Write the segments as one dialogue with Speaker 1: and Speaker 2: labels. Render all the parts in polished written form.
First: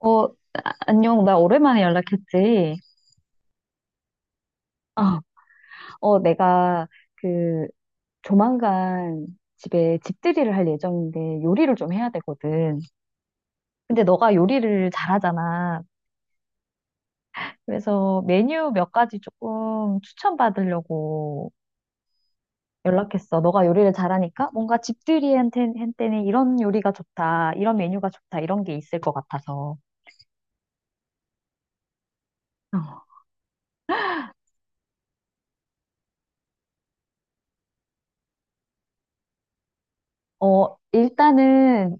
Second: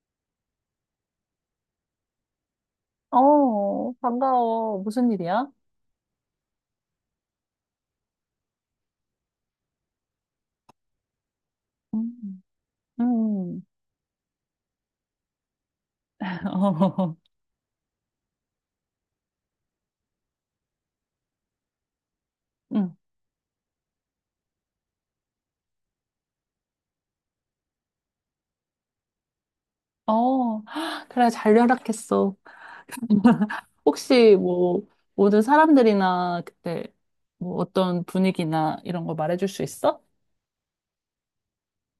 Speaker 1: 어, 안녕. 나 오랜만에 연락했지.
Speaker 2: 어, 반가워. 무슨
Speaker 1: 아,
Speaker 2: 일이야?
Speaker 1: 내가 그 조만간 집에 집들이를 할 예정인데 요리를 좀 해야
Speaker 2: 음.
Speaker 1: 되거든.
Speaker 2: 음,
Speaker 1: 근데 너가 요리를 잘하잖아.
Speaker 2: 어,
Speaker 1: 그래서 메뉴 몇 가지 조금 추천받으려고
Speaker 2: 음,
Speaker 1: 연락했어. 너가 요리를 잘하니까 뭔가 집들이한테 한테는 이런 요리가 좋다, 이런 메뉴가 좋다, 이런 게 있을 것 같아서.
Speaker 2: 어, 그래, 잘 연락했어. 혹시 뭐, 모든 사람들이나 그때 뭐 어떤 분위기나 이런 거 말해줄 수 있어?
Speaker 1: 일단은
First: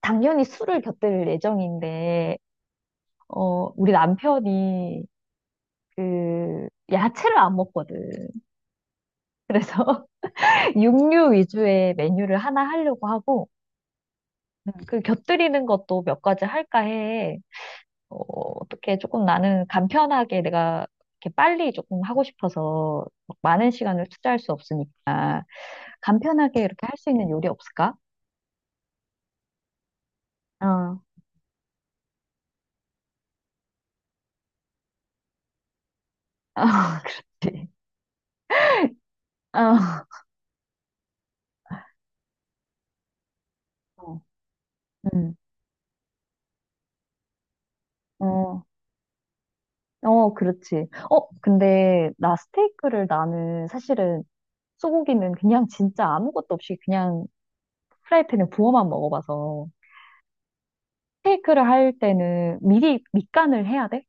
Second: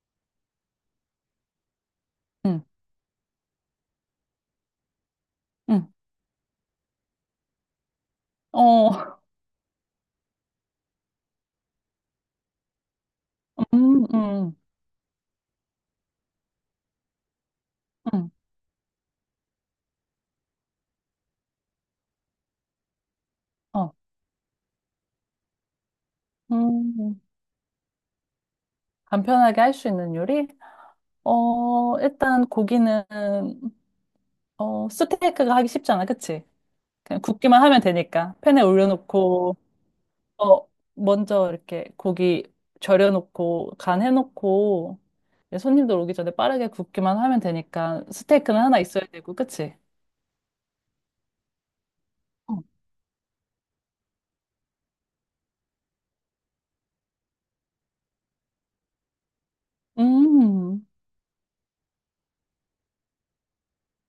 Speaker 1: 당연히 술을 곁들일 예정인데
Speaker 2: 응,
Speaker 1: 우리 남편이
Speaker 2: 응,
Speaker 1: 야채를 안 먹거든.
Speaker 2: 어,
Speaker 1: 그래서 육류 위주의 메뉴를 하나 하려고 하고
Speaker 2: 음, 음,
Speaker 1: 곁들이는 것도 몇 가지 할까 해. 어,
Speaker 2: 음,
Speaker 1: 어떻게 조금 나는 간편하게 내가 이렇게 빨리 조금 하고 싶어서 막 많은
Speaker 2: 어,
Speaker 1: 시간을 투자할 수 없으니까 간편하게 이렇게 할 수
Speaker 2: 음,
Speaker 1: 있는 요리 없을까?
Speaker 2: 간편하게 할 수 있는 요리?
Speaker 1: 어, 어,
Speaker 2: 어, 일단 고기는, 어, 스테이크가 하기 쉽잖아, 그치? 그냥 굽기만
Speaker 1: 그렇지.
Speaker 2: 하면 되니까. 팬에 올려놓고,
Speaker 1: 어,
Speaker 2: 어, 먼저 이렇게 고기 절여놓고 간
Speaker 1: 어,
Speaker 2: 해놓고
Speaker 1: 음,
Speaker 2: 이제 손님들 오기 전에 빠르게 굽기만 하면 되니까 스테이크는
Speaker 1: 어.
Speaker 2: 하나 있어야 되고, 그치?
Speaker 1: 어, 그렇지. 어, 근데 나
Speaker 2: 어,
Speaker 1: 스테이크를 나는 사실은 소고기는 그냥 진짜 아무것도 없이 그냥 프라이팬에 부어만 먹어봐서
Speaker 2: 음,
Speaker 1: 스테이크를 할 때는 미리 밑간을 해야 돼?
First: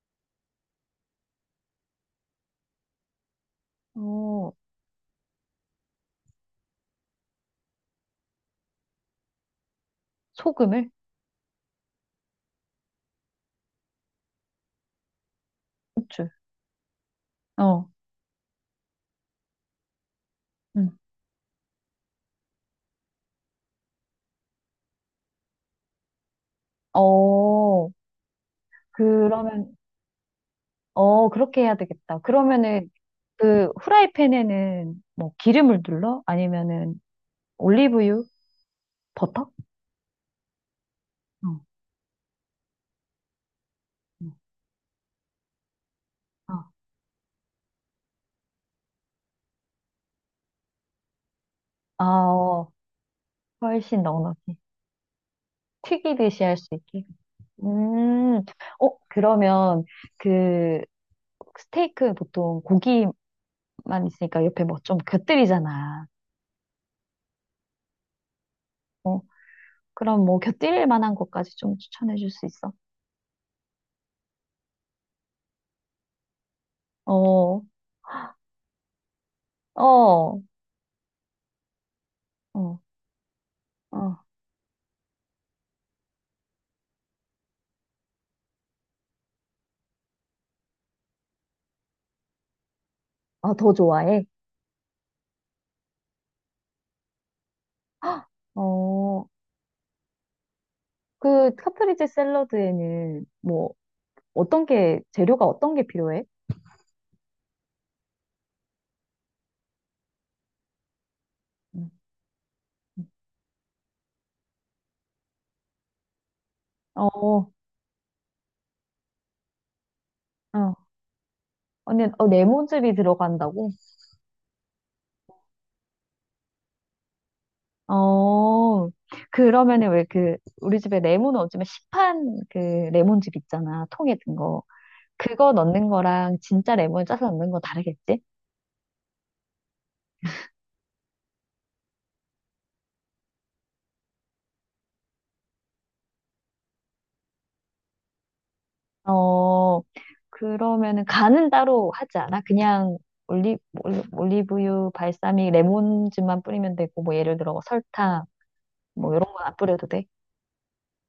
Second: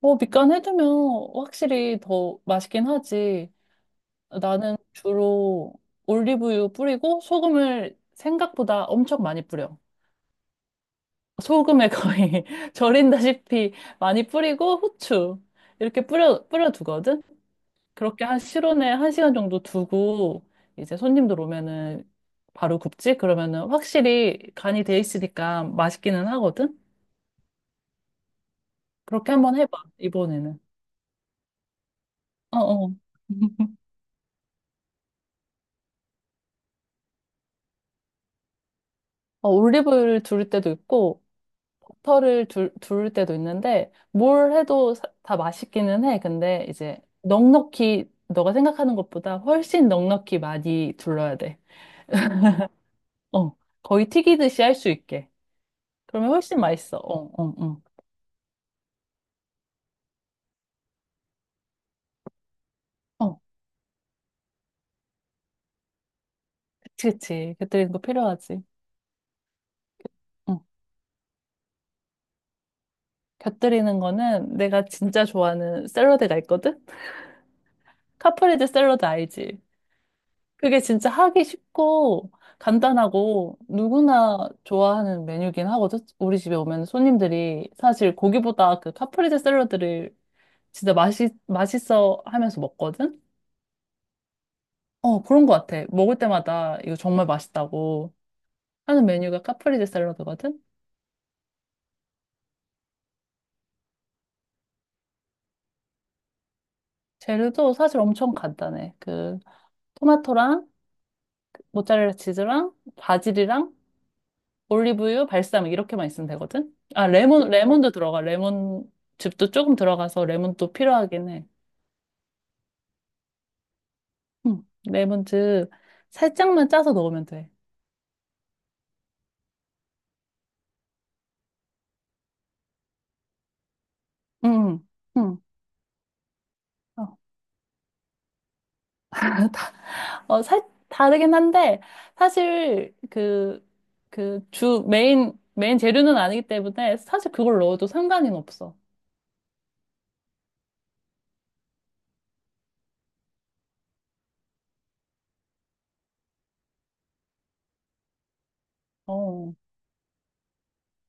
Speaker 2: 뭐 밑간 해두면 확실히 더 맛있긴 하지.
Speaker 1: 어,
Speaker 2: 나는 주로 올리브유 뿌리고 소금을 생각보다 엄청 많이 뿌려.
Speaker 1: 소금을?
Speaker 2: 소금에 거의 절인다시피 많이 뿌리고 후추 이렇게
Speaker 1: 후추.
Speaker 2: 뿌려 두거든.
Speaker 1: 어,
Speaker 2: 그렇게 한 실온에 한 시간 정도 두고
Speaker 1: 응.
Speaker 2: 이제 손님들 오면은 바로 굽지? 그러면은 확실히 간이 돼 있으니까 맛있기는 하거든?
Speaker 1: 어,
Speaker 2: 그렇게 한번 해봐,
Speaker 1: 그러면,
Speaker 2: 이번에는.
Speaker 1: 어, 그렇게 해야 되겠다.
Speaker 2: 어,
Speaker 1: 그러면은
Speaker 2: 어.
Speaker 1: 그 후라이팬에는 뭐 기름을 둘러? 아니면은 올리브유?
Speaker 2: 어,
Speaker 1: 버터?
Speaker 2: 올리브유를 두를 때도 있고,
Speaker 1: 어,
Speaker 2: 버터를 두를 때도 있는데,
Speaker 1: 응.
Speaker 2: 뭘 해도 다 맛있기는 해.
Speaker 1: 어.
Speaker 2: 근데 이제 넉넉히, 너가 생각하는 것보다 훨씬 넉넉히 많이 둘러야 돼.
Speaker 1: 아, 어,
Speaker 2: 어,
Speaker 1: 훨씬
Speaker 2: 거의
Speaker 1: 넉넉히.
Speaker 2: 튀기듯이 할 수 있게. 그러면
Speaker 1: 튀기듯이 할
Speaker 2: 훨씬
Speaker 1: 수
Speaker 2: 맛있어.
Speaker 1: 있게.
Speaker 2: 어, 어,
Speaker 1: 음, 그러면 그 스테이크 보통 고기만
Speaker 2: 어.
Speaker 1: 있으니까 옆에 뭐 좀 곁들이잖아.
Speaker 2: 그치, 그치. 곁들이는 거 필요하지.
Speaker 1: 어, 그럼 뭐
Speaker 2: 응.
Speaker 1: 곁들일 만한 것까지 좀 추천해 줄 수 있어?
Speaker 2: 곁들이는 거는 내가 진짜 좋아하는 샐러드가 있거든?
Speaker 1: 어,
Speaker 2: 카프레제 샐러드 알지?
Speaker 1: 어,
Speaker 2: 그게 진짜 하기 쉽고
Speaker 1: 어,
Speaker 2: 간단하고
Speaker 1: 어.
Speaker 2: 누구나 좋아하는 메뉴긴 하거든? 우리 집에 오면 손님들이 사실 고기보다 그 카프레제 샐러드를 진짜 맛있어 하면서 먹거든?
Speaker 1: 아, 더 좋아해?
Speaker 2: 어, 그런 것 같아. 먹을 때마다 이거 정말 맛있다고 하는
Speaker 1: 어,
Speaker 2: 메뉴가 카프레제 샐러드거든?
Speaker 1: 그 카프리제 샐러드에는 재료가 어떤 게 필요해?
Speaker 2: 재료도 사실 엄청 간단해. 그 토마토랑
Speaker 1: 음,
Speaker 2: 모짜렐라 치즈랑
Speaker 1: 음.
Speaker 2: 바질이랑 올리브유, 발사믹 이렇게만 있으면 되거든. 아, 레몬
Speaker 1: 어,
Speaker 2: 레몬도 들어가. 레몬 즙도 조금 들어가서 레몬도
Speaker 1: 어.
Speaker 2: 필요하긴 해.
Speaker 1: 언니, 레몬즙이 들어간다고?
Speaker 2: 응. 레몬즙 살짝만 짜서 넣으면 돼.
Speaker 1: 어, 그러면은 왜 우리 집에 레몬은 어쩌면 시판 레몬즙 있잖아. 통에 든 거.
Speaker 2: 응. 응.
Speaker 1: 그거 넣는 거랑 진짜 레몬
Speaker 2: 어,
Speaker 1: 짜서 넣는 거 다르겠지?
Speaker 2: 다- 어, 살 다르긴 한데 사실 그 주 메인 재료는 아니기 때문에 사실 그걸 넣어도 상관은 없어.
Speaker 1: 어, 그러면은 간은 따로 하지 않아? 그냥 올리, 올리브유, 발사믹, 레몬즙만 뿌리면 되고, 뭐 예를 들어 뭐 설탕, 뭐 이런 건
Speaker 2: 어.
Speaker 1: 안 뿌려도 돼?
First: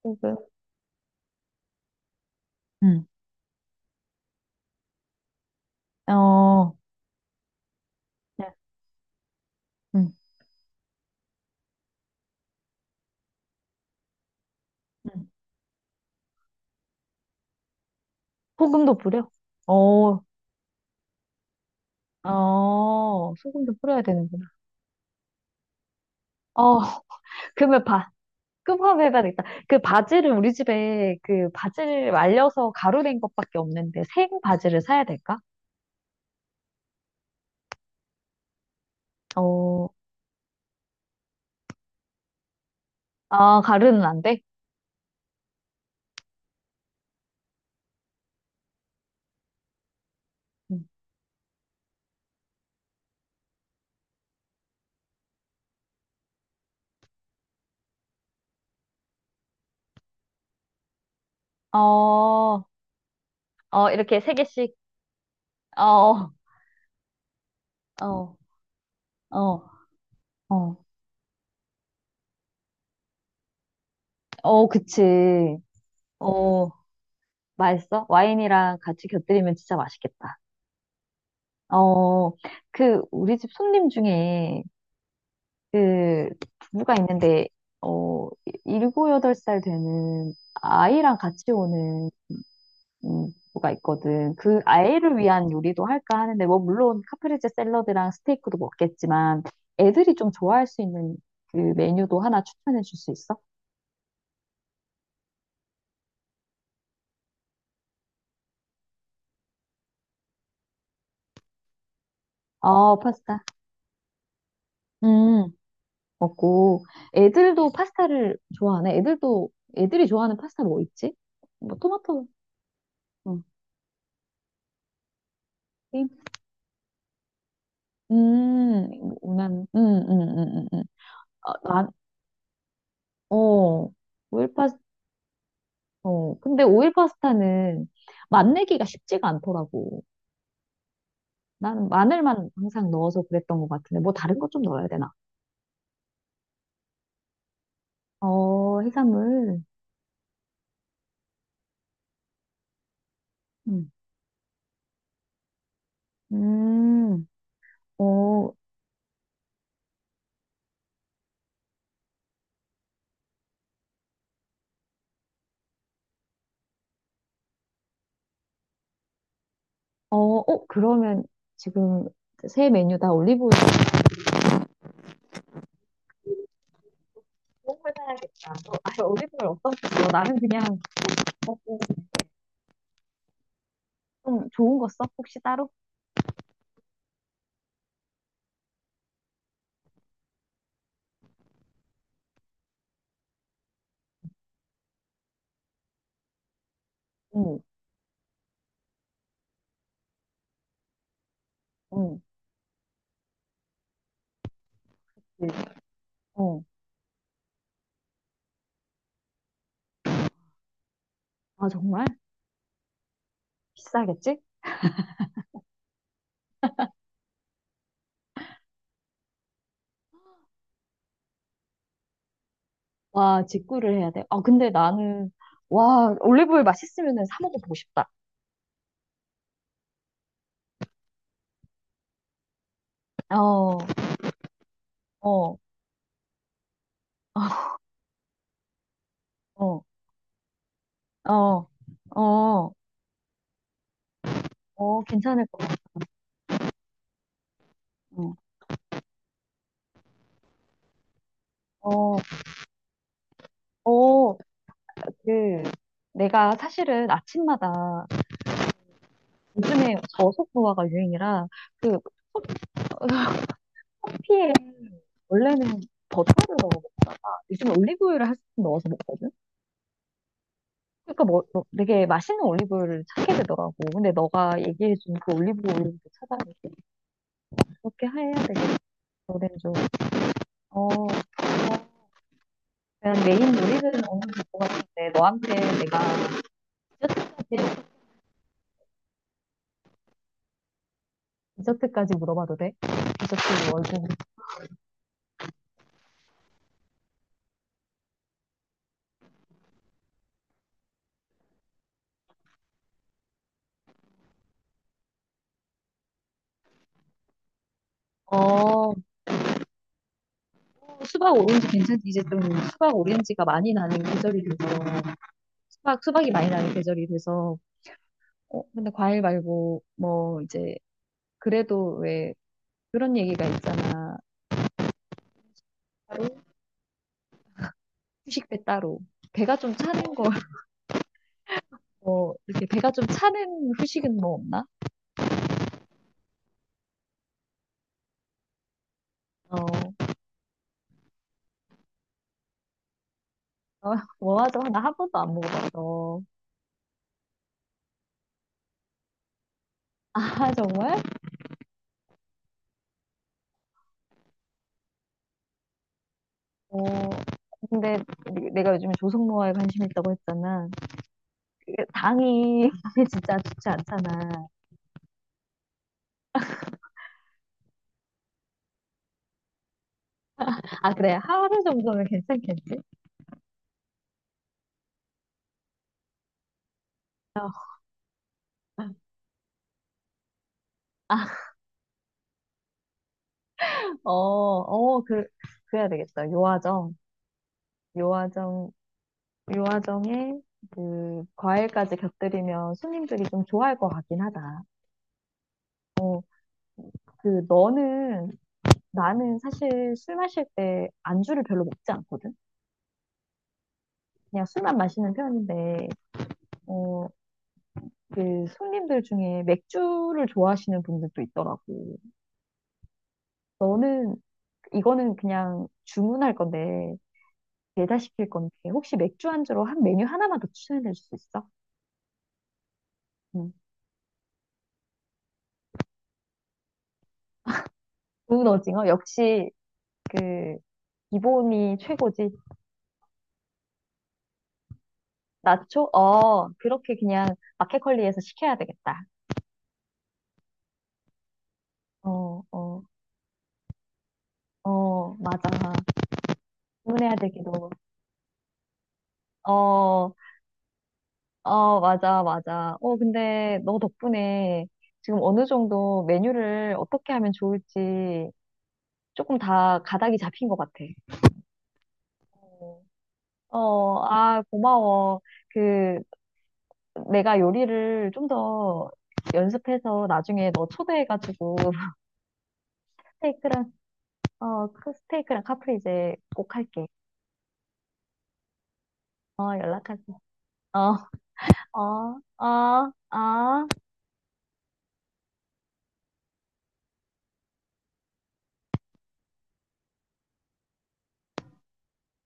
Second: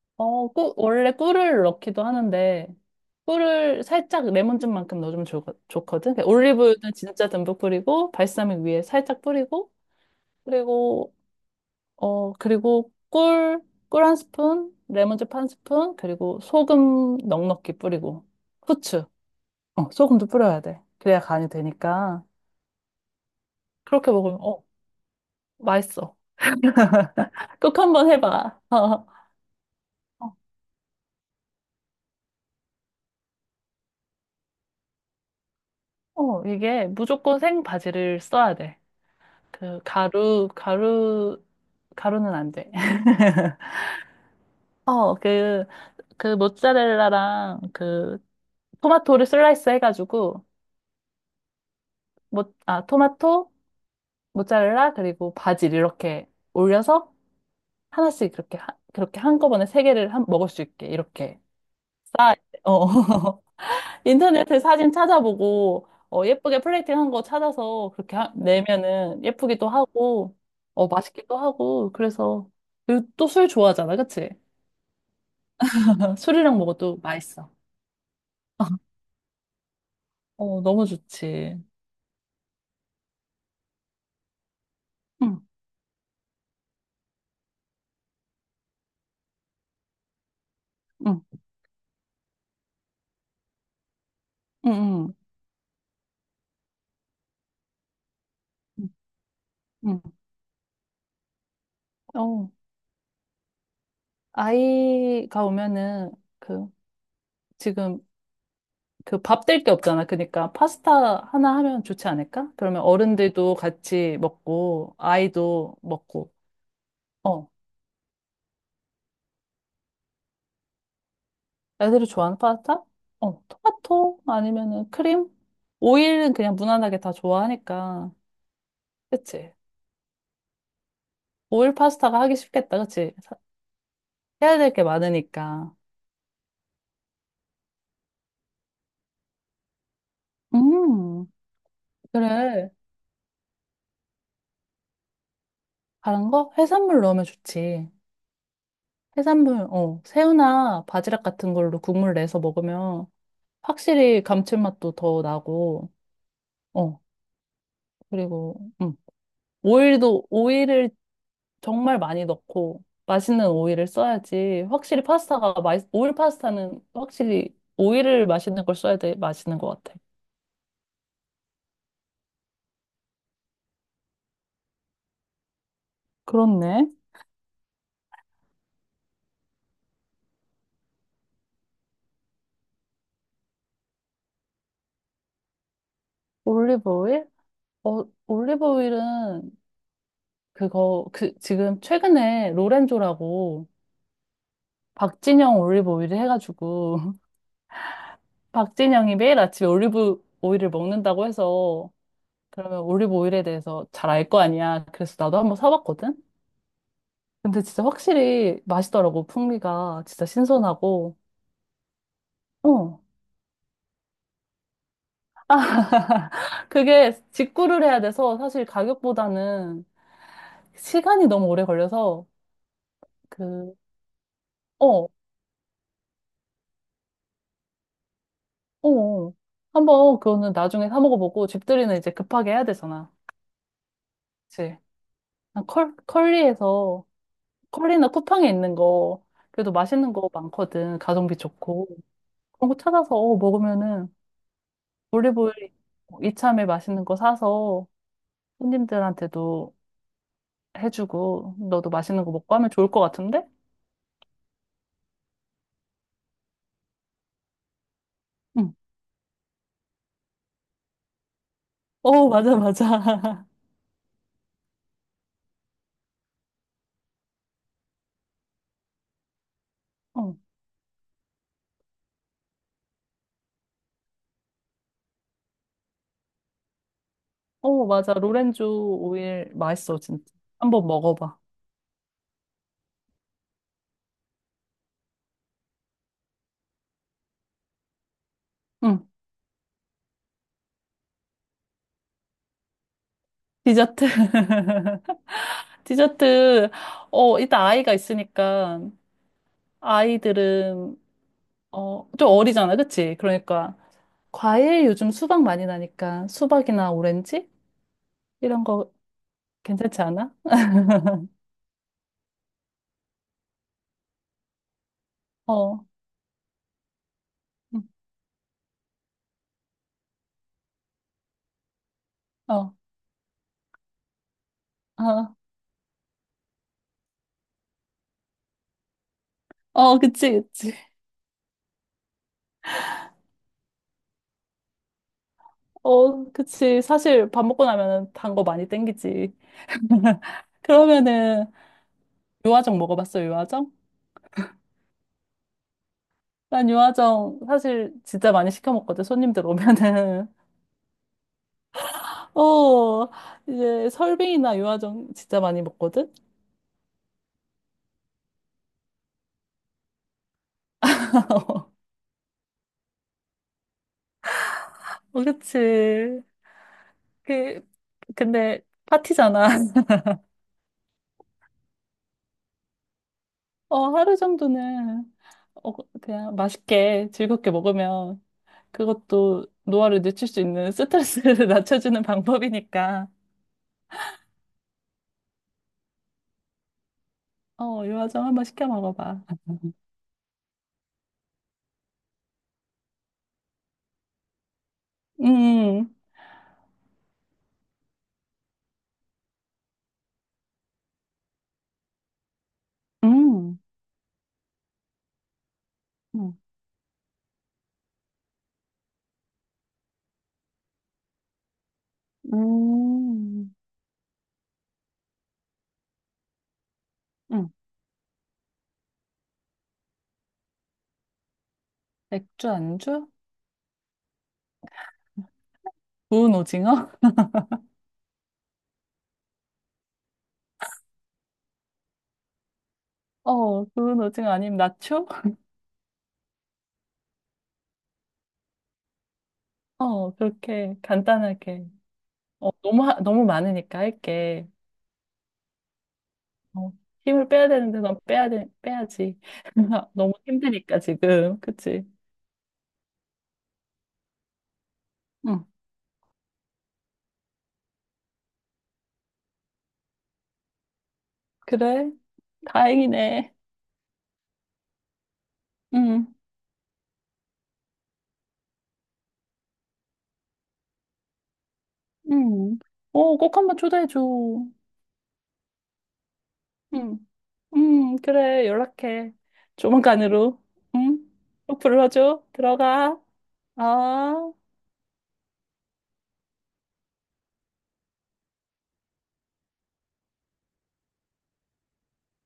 Speaker 1: 소금.
Speaker 2: 어, 꿀, 원래 꿀을 넣기도 하는데,
Speaker 1: 응.
Speaker 2: 꿀을 살짝 레몬즙만큼 넣어주면 좋거든. 그러니까
Speaker 1: 어,
Speaker 2: 올리브유는 진짜 듬뿍 뿌리고,
Speaker 1: 네.
Speaker 2: 발사믹 위에 살짝 뿌리고,
Speaker 1: 응.
Speaker 2: 그리고, 그리고 꿀 한 스푼,
Speaker 1: 응.
Speaker 2: 레몬즙 한 스푼, 그리고 소금 넉넉히 뿌리고,
Speaker 1: 소금도
Speaker 2: 후추,
Speaker 1: 뿌려?
Speaker 2: 어,
Speaker 1: 어,
Speaker 2: 소금도 뿌려야 돼. 그래야 간이 되니까.
Speaker 1: 어, 소금도 뿌려야
Speaker 2: 그렇게 먹으면,
Speaker 1: 되는구나.
Speaker 2: 어, 맛있어.
Speaker 1: 어,
Speaker 2: 꼭
Speaker 1: 그러면 봐.
Speaker 2: 한번 해봐. 어,
Speaker 1: 끔화배반 있다. 그 바지를 우리 집에 그 바지를 말려서 가루된 것밖에 없는데 생 바지를 사야 될까?
Speaker 2: 어, 이게 무조건 생 바지를 써야 돼. 그
Speaker 1: 어,
Speaker 2: 가루는 안 돼.
Speaker 1: 아, 가루는 안 돼?
Speaker 2: 어, 그 모짜렐라랑 그 토마토를 슬라이스 해가지고
Speaker 1: 음.
Speaker 2: 아 토마토 모짜렐라 그리고 바질 이렇게 올려서 하나씩 그렇게 그렇게 한꺼번에 세 개를 먹을 수 있게 이렇게 싸.
Speaker 1: 어,
Speaker 2: 어
Speaker 1: 어, 이렇게 세
Speaker 2: 인터넷에
Speaker 1: 개씩.
Speaker 2: 사진 찾아보고 어,
Speaker 1: 어,
Speaker 2: 예쁘게 플레이팅 한 거 찾아서 그렇게
Speaker 1: 어,
Speaker 2: 내면은 예쁘기도
Speaker 1: 어,
Speaker 2: 하고
Speaker 1: 어,
Speaker 2: 어 맛있기도 하고 그래서 그 또술 좋아하잖아, 그치?
Speaker 1: 어, 그치.
Speaker 2: 술이랑
Speaker 1: 어,
Speaker 2: 먹어도 맛있어.
Speaker 1: 맛있어? 와인이랑 같이 곁들이면 진짜 맛있겠다.
Speaker 2: 어, 너무 좋지.
Speaker 1: 어, 그 우리 집 손님 중에
Speaker 2: 응,
Speaker 1: 그 부부가 있는데 어, 7, 8살 되는 아이랑
Speaker 2: 응,
Speaker 1: 같이 오는 뭐가 있거든. 그
Speaker 2: 응, 응,
Speaker 1: 아이를 위한 요리도 할까 하는데, 뭐, 물론 카프레제 샐러드랑 스테이크도
Speaker 2: 응.
Speaker 1: 먹겠지만,
Speaker 2: 응.
Speaker 1: 애들이 좀 좋아할 수 있는 그 메뉴도 하나
Speaker 2: 어,
Speaker 1: 추천해 줄 수 있어?
Speaker 2: 아이가 오면은 그 지금 그 밥 될 게 없잖아. 그러니까 파스타 하나 하면 좋지 않을까? 그러면
Speaker 1: 어, 파스타.
Speaker 2: 어른들도 같이 먹고
Speaker 1: 음,
Speaker 2: 아이도 먹고.
Speaker 1: 먹고.
Speaker 2: 어,
Speaker 1: 애들도 파스타를 좋아하네. 애들도, 애들이 좋아하는 파스타 뭐 있지? 뭐,
Speaker 2: 애들이
Speaker 1: 토마토.
Speaker 2: 좋아하는 파스타?
Speaker 1: 음,
Speaker 2: 어, 토마토 아니면은 크림? 오일은 그냥 무난하게 다 좋아하니까.
Speaker 1: 음,
Speaker 2: 그치?
Speaker 1: 난, 음. 어,
Speaker 2: 오일
Speaker 1: 난,
Speaker 2: 파스타가 하기 쉽겠다. 그치?
Speaker 1: 어, 오일
Speaker 2: 해야 될
Speaker 1: 파스타,
Speaker 2: 게 많으니까.
Speaker 1: 어. 근데 오일 파스타는 맛내기가 쉽지가 않더라고.
Speaker 2: 음.
Speaker 1: 나는 마늘만
Speaker 2: 그래.
Speaker 1: 항상 넣어서 그랬던 것 같은데, 뭐 다른 것 좀 넣어야 되나?
Speaker 2: 다른 거? 해산물 넣으면 좋지.
Speaker 1: 어, 해산물.
Speaker 2: 해산물, 어, 새우나 바지락 같은 걸로 국물 내서 먹으면
Speaker 1: 음.
Speaker 2: 확실히 감칠맛도 더 나고, 어,
Speaker 1: 음, 어,
Speaker 2: 그리고, 음, 오일도, 오일을 정말 많이 넣고, 맛있는 오일을 써야지. 확실히 파스타가 오일 파스타는 확실히 오일을 맛있는 걸 써야 돼. 맛있는 것 같아.
Speaker 1: 그러면 지금 새 메뉴 다 올리브오일
Speaker 2: 그렇네.
Speaker 1: 좋은 걸 사야겠다. 너, 아, 올리브오일 어떤 거 써? 나는 그냥 먹고 좀 좋은 거 써? 혹시 따로?
Speaker 2: 올리브 오일? 어, 올리브 오일은 그거, 그, 지금 최근에 로렌조라고 박진영 올리브 오일을 해가지고
Speaker 1: 응,
Speaker 2: 박진영이 매일 아침에 올리브 오일을 먹는다고 해서
Speaker 1: 응,
Speaker 2: 그러면 올리브 오일에 대해서 잘 알 거 아니야. 그래서 나도
Speaker 1: 네.
Speaker 2: 한번 사봤거든.
Speaker 1: 어.
Speaker 2: 근데 진짜 확실히 맛있더라고. 풍미가 진짜 신선하고.
Speaker 1: 아, 정말?
Speaker 2: 어.
Speaker 1: 비싸겠지?
Speaker 2: 아, 그게 직구를 해야 돼서 사실 가격보다는 시간이 너무 오래 걸려서
Speaker 1: 와,
Speaker 2: 그,
Speaker 1: 직구를 해야 돼. 아, 근데
Speaker 2: 어,
Speaker 1: 나는, 와, 올리브오일 맛있으면 사 먹어보고 싶다.
Speaker 2: 어, 어. 한번 그거는 나중에 사 먹어보고 집들이는 이제 급하게 해야 되잖아.
Speaker 1: 어,
Speaker 2: 그치?
Speaker 1: 어,
Speaker 2: 난 컬, 컬리에서 컬리나 쿠팡에 있는 거 그래도
Speaker 1: 어,
Speaker 2: 맛있는 거 많거든. 가성비
Speaker 1: 어,
Speaker 2: 좋고. 그런
Speaker 1: 어.
Speaker 2: 거 찾아서 어, 먹으면은
Speaker 1: 어, 괜찮을 것
Speaker 2: 올리브오일
Speaker 1: 같아.
Speaker 2: 이참에 맛있는 거 사서 손님들한테도 해주고 너도
Speaker 1: 어,
Speaker 2: 맛있는 거 먹고 하면 좋을 것 같은데?
Speaker 1: 어, 그, 내가 사실은 아침마다
Speaker 2: 응.
Speaker 1: 요즘에 저속노화가 유행이라 그
Speaker 2: 어, 맞아, 맞아.
Speaker 1: 커피에 원래는 버터를 넣어. 먹어. 요즘 올리브유를 1스푼 넣어서 먹거든?
Speaker 2: 어,
Speaker 1: 그러니까 뭐, 뭐 되게 맛있는 올리브유를 찾게 되더라고. 근데 너가 얘기해준 그 올리브 오일도 찾아볼
Speaker 2: 어,
Speaker 1: 그렇게
Speaker 2: 맞아.
Speaker 1: 해야
Speaker 2: 로렌조
Speaker 1: 되겠어, 렌
Speaker 2: 오일
Speaker 1: 좀
Speaker 2: 맛있어, 진짜.
Speaker 1: 어,
Speaker 2: 한번
Speaker 1: 어,
Speaker 2: 먹어봐.
Speaker 1: 그냥 메인 요리는 어느 정도 될것 같은데, 너한테 내가
Speaker 2: 응.
Speaker 1: 디저트까지 물어봐도 돼? 디저트 월드.
Speaker 2: 디저트. 디저트. 어, 일단 아이가 있으니까 아이들은 어, 좀 어리잖아, 그치? 그러니까 과일 요즘 수박 많이 나니까 수박이나 오렌지 이런 거
Speaker 1: 어,
Speaker 2: 괜찮지 않아?
Speaker 1: 어, 수박 오렌지 괜찮지? 이제 좀 수박 오렌지가 많이 나는 계절이 돼서,
Speaker 2: 어,
Speaker 1: 수박, 수박이 많이 나는 계절이 돼서, 어, 근데 과일 말고, 뭐, 이제, 그래도 왜,
Speaker 2: 응. 어,
Speaker 1: 그런 얘기가 있잖아.
Speaker 2: 어,
Speaker 1: 따로, 후식 배 따로. 배가 좀
Speaker 2: 어,
Speaker 1: 차는 거,
Speaker 2: 그치, 그치.
Speaker 1: 뭐, 이렇게 배가 좀 차는 후식은 뭐 없나?
Speaker 2: 어, 그치. 사실 밥 먹고 나면은 단 거 많이 땡기지.
Speaker 1: 어,
Speaker 2: 그러면은 유화정 먹어봤어, 유화정?
Speaker 1: 어, 뭐 하죠? 나 한 번도 안 먹어봐서.
Speaker 2: 난 유화정 사실 진짜 많이 시켜 먹거든. 손님들 오면은
Speaker 1: 아, 정말?
Speaker 2: 어 이제 설빙이나 유화정 진짜 많이 먹거든.
Speaker 1: 어, 근데 내가 요즘에 조성모아에 관심 있다고 했잖아. 이게 당이 진짜 좋지 않잖아.
Speaker 2: 어, 그치. 그 근데 파티잖아.
Speaker 1: 아, 그래. 하루 정도면 괜찮겠지?
Speaker 2: 어, 하루 정도는 어, 그, 그냥 맛있게
Speaker 1: 어,
Speaker 2: 즐겁게 먹으면 그것도 노화를 늦출 수 있는 스트레스를
Speaker 1: 아,
Speaker 2: 낮춰주는 방법이니까.
Speaker 1: 어, 어, 그, 그래야 되겠다. 요아정.
Speaker 2: 어, 유화정 한번 시켜
Speaker 1: 요아정,
Speaker 2: 먹어봐.
Speaker 1: 요아정에 그 과일까지 곁들이면 손님들이 좀 좋아할 것 같긴 하다.
Speaker 2: 음,
Speaker 1: 어, 그 너는 나는 사실 술 마실 때 안주를 별로 먹지 않거든.
Speaker 2: 음,
Speaker 1: 그냥 술만 마시는 편인데
Speaker 2: 음,
Speaker 1: 어, 그 손님들 중에 맥주를 좋아하시는 분들도 있더라고.
Speaker 2: 음,
Speaker 1: 너는 이거는 그냥 주문할 건데
Speaker 2: 음.
Speaker 1: 배달시킬 건데 혹시 맥주 안주로 한 메뉴 하나만 더 추천해 줄 수 있어?
Speaker 2: 맥주 안주?
Speaker 1: 음.
Speaker 2: 구운 오징어?
Speaker 1: 구운 오징어 역시 그 기본이 최고지.
Speaker 2: 어, 구운 오징어 아니면 나초?
Speaker 1: 나초? 어, 그렇게 그냥 마켓컬리에서 시켜야 되겠다.
Speaker 2: 어, 그렇게 간단하게.
Speaker 1: 어,
Speaker 2: 어,
Speaker 1: 어,
Speaker 2: 너무 많으니까 할게.
Speaker 1: 어, 맞아.
Speaker 2: 어,
Speaker 1: 주문해야
Speaker 2: 힘을 빼야
Speaker 1: 되기도.
Speaker 2: 되는데 난 빼야 돼, 빼야지.
Speaker 1: 어,
Speaker 2: 너무 힘드니까 지금.
Speaker 1: 어,
Speaker 2: 그치?
Speaker 1: 맞아, 맞아. 어, 근데 너 덕분에 지금 어느
Speaker 2: 응.
Speaker 1: 정도 메뉴를 어떻게 하면 좋을지 조금 다 가닥이 잡힌 것 같아.
Speaker 2: 그래?
Speaker 1: 어,
Speaker 2: 다행이네.
Speaker 1: 어, 아, 고마워. 그,
Speaker 2: 응.
Speaker 1: 내가 요리를 좀 더 연습해서 나중에 너 초대해가지고
Speaker 2: 응. 어, 꼭 한번
Speaker 1: 스테이크랑
Speaker 2: 초대해줘.
Speaker 1: 스테이크랑 카프리제 꼭 할게.
Speaker 2: 응. 응, 그래. 연락해.
Speaker 1: 어, 연락할게.
Speaker 2: 조만간으로.
Speaker 1: 어,
Speaker 2: 응? 또
Speaker 1: 어,
Speaker 2: 불러줘.
Speaker 1: 어,
Speaker 2: 들어가.
Speaker 1: 어.
Speaker 2: 아.